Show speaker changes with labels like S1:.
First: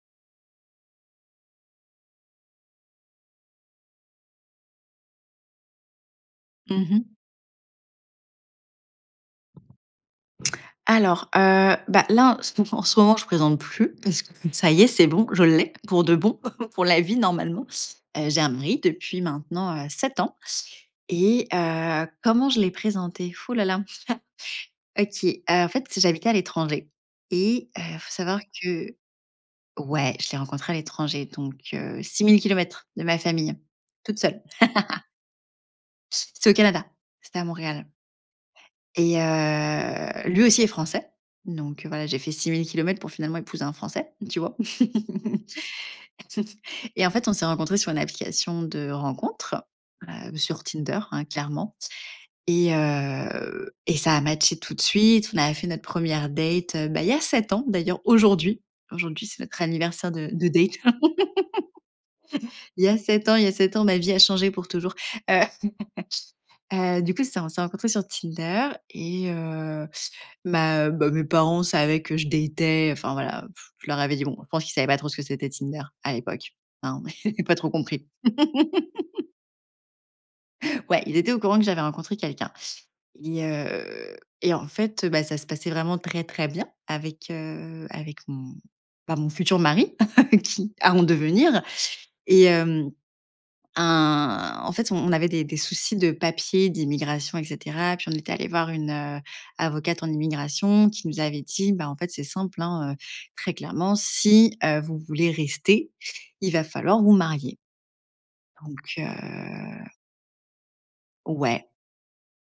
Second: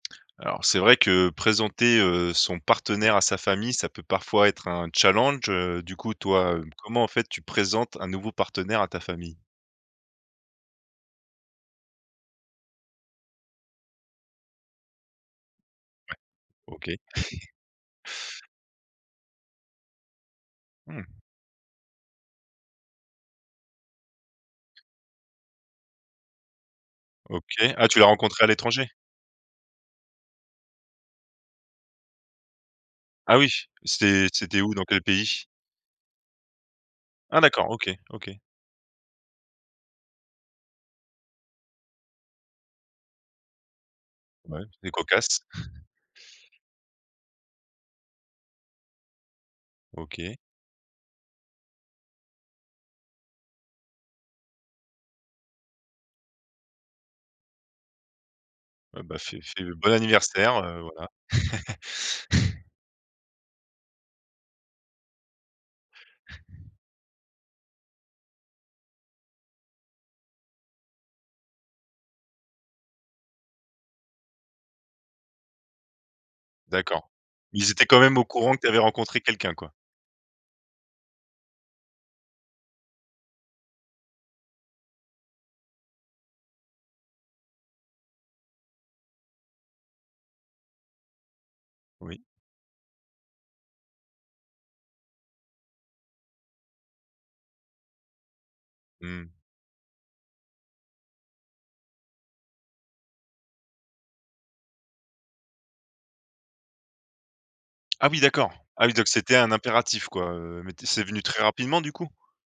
S1: Alors c'est vrai que présenter, heu, son partenaire à sa famille, ça peut parfois être un challenge, heu. Du coup, toi, heu,
S2: Mmh
S1: comment, en
S2: mh.
S1: fait, tu présentes un nouveau partenaire à ta famille?
S2: Alors, heu, bah là, en ce en ce moment, je présente plus, parce que ça y est, c'est bon, je l'ai, pour de bon,
S1: Ouais
S2: pour
S1: OK.
S2: la vie normalement. Heu, j'ai un mari depuis maintenant, heu, 7 ans
S1: Mmh.
S2: et, heu, comment je l'ai présenté? Fou la la. OK, heu, en fait, j'habitais à l'étranger
S1: OK.
S2: et heu,
S1: Ah, tu l'as
S2: faut savoir
S1: rencontré à l'étranger?
S2: que ouais je l'ai rencontré à l'étranger, donc, heu, 6000 kilomètres de ma
S1: Ah oui,
S2: famille toute
S1: c'était
S2: seule.
S1: c'était où dans quel pays?
S2: C'était au Canada, c'était
S1: Ah
S2: à
S1: d'accord.
S2: Montréal.
S1: OK, OK.
S2: Et, heu, lui aussi est français. Donc, heu, voilà, j'ai fait 6000 kilomètres pour finalement épouser un français. Tu vois?
S1: Ouais, c'est cocasse.
S2: Et en fait, on s'est rencontrés sur une application de rencontres, heu,
S1: OK.
S2: sur Tinder, hein, clairement et heu et ça a matché tout de suite. On a fait notre 1re date, heu, bah il y a 7 ans d'ailleurs, aujourd'hui.
S1: Ah bah
S2: Aujourd'hui,
S1: c'est
S2: c'est notre
S1: c'est bon
S2: anniversaire de de
S1: anniversaire,
S2: date.
S1: heu, voilà.
S2: Il y a 7 ans, il y a 7 ans, ma vie a changé pour toujours. Heu, heu, du coup, c'est on s'est rencontré sur Tinder et, heu, bah bah mes parents savaient que je datais, enfin voilà pff. Je leur avais dit. Bon, je pense qu'ils savaient pas trop ce que c'était Tinder à l'époque hein.
S1: D'accord.
S2: Pas trop
S1: Ils étaient quand
S2: compris.
S1: même au courant que tu avais rencontré quelqu'un quoi?
S2: Ouais, ils étaient au courant que j'avais rencontré quelqu'un. Et, heu, et en fait, heu, bah ça se passait vraiment très, très bien avec, heu, avec m bah mon futur mari qui à en devenir.
S1: Oui.
S2: Et heu, un en fait, on avait des des soucis de papier d'immigration, et cetera, puis on était allé voir une, heu,
S1: Mmh.
S2: avocate en immigration, qui nous avait dit, bah en fait, c'est simple hein, heu, très clairement, si, heu, vous voulez rester, il va falloir vous marier.
S1: Ah oui d'accord!
S2: Donc,
S1: Ah oui, donc c'était un
S2: heu
S1: impératif quoi, heu, mais tu es c'est venu très
S2: Ouais.
S1: rapidement du coup?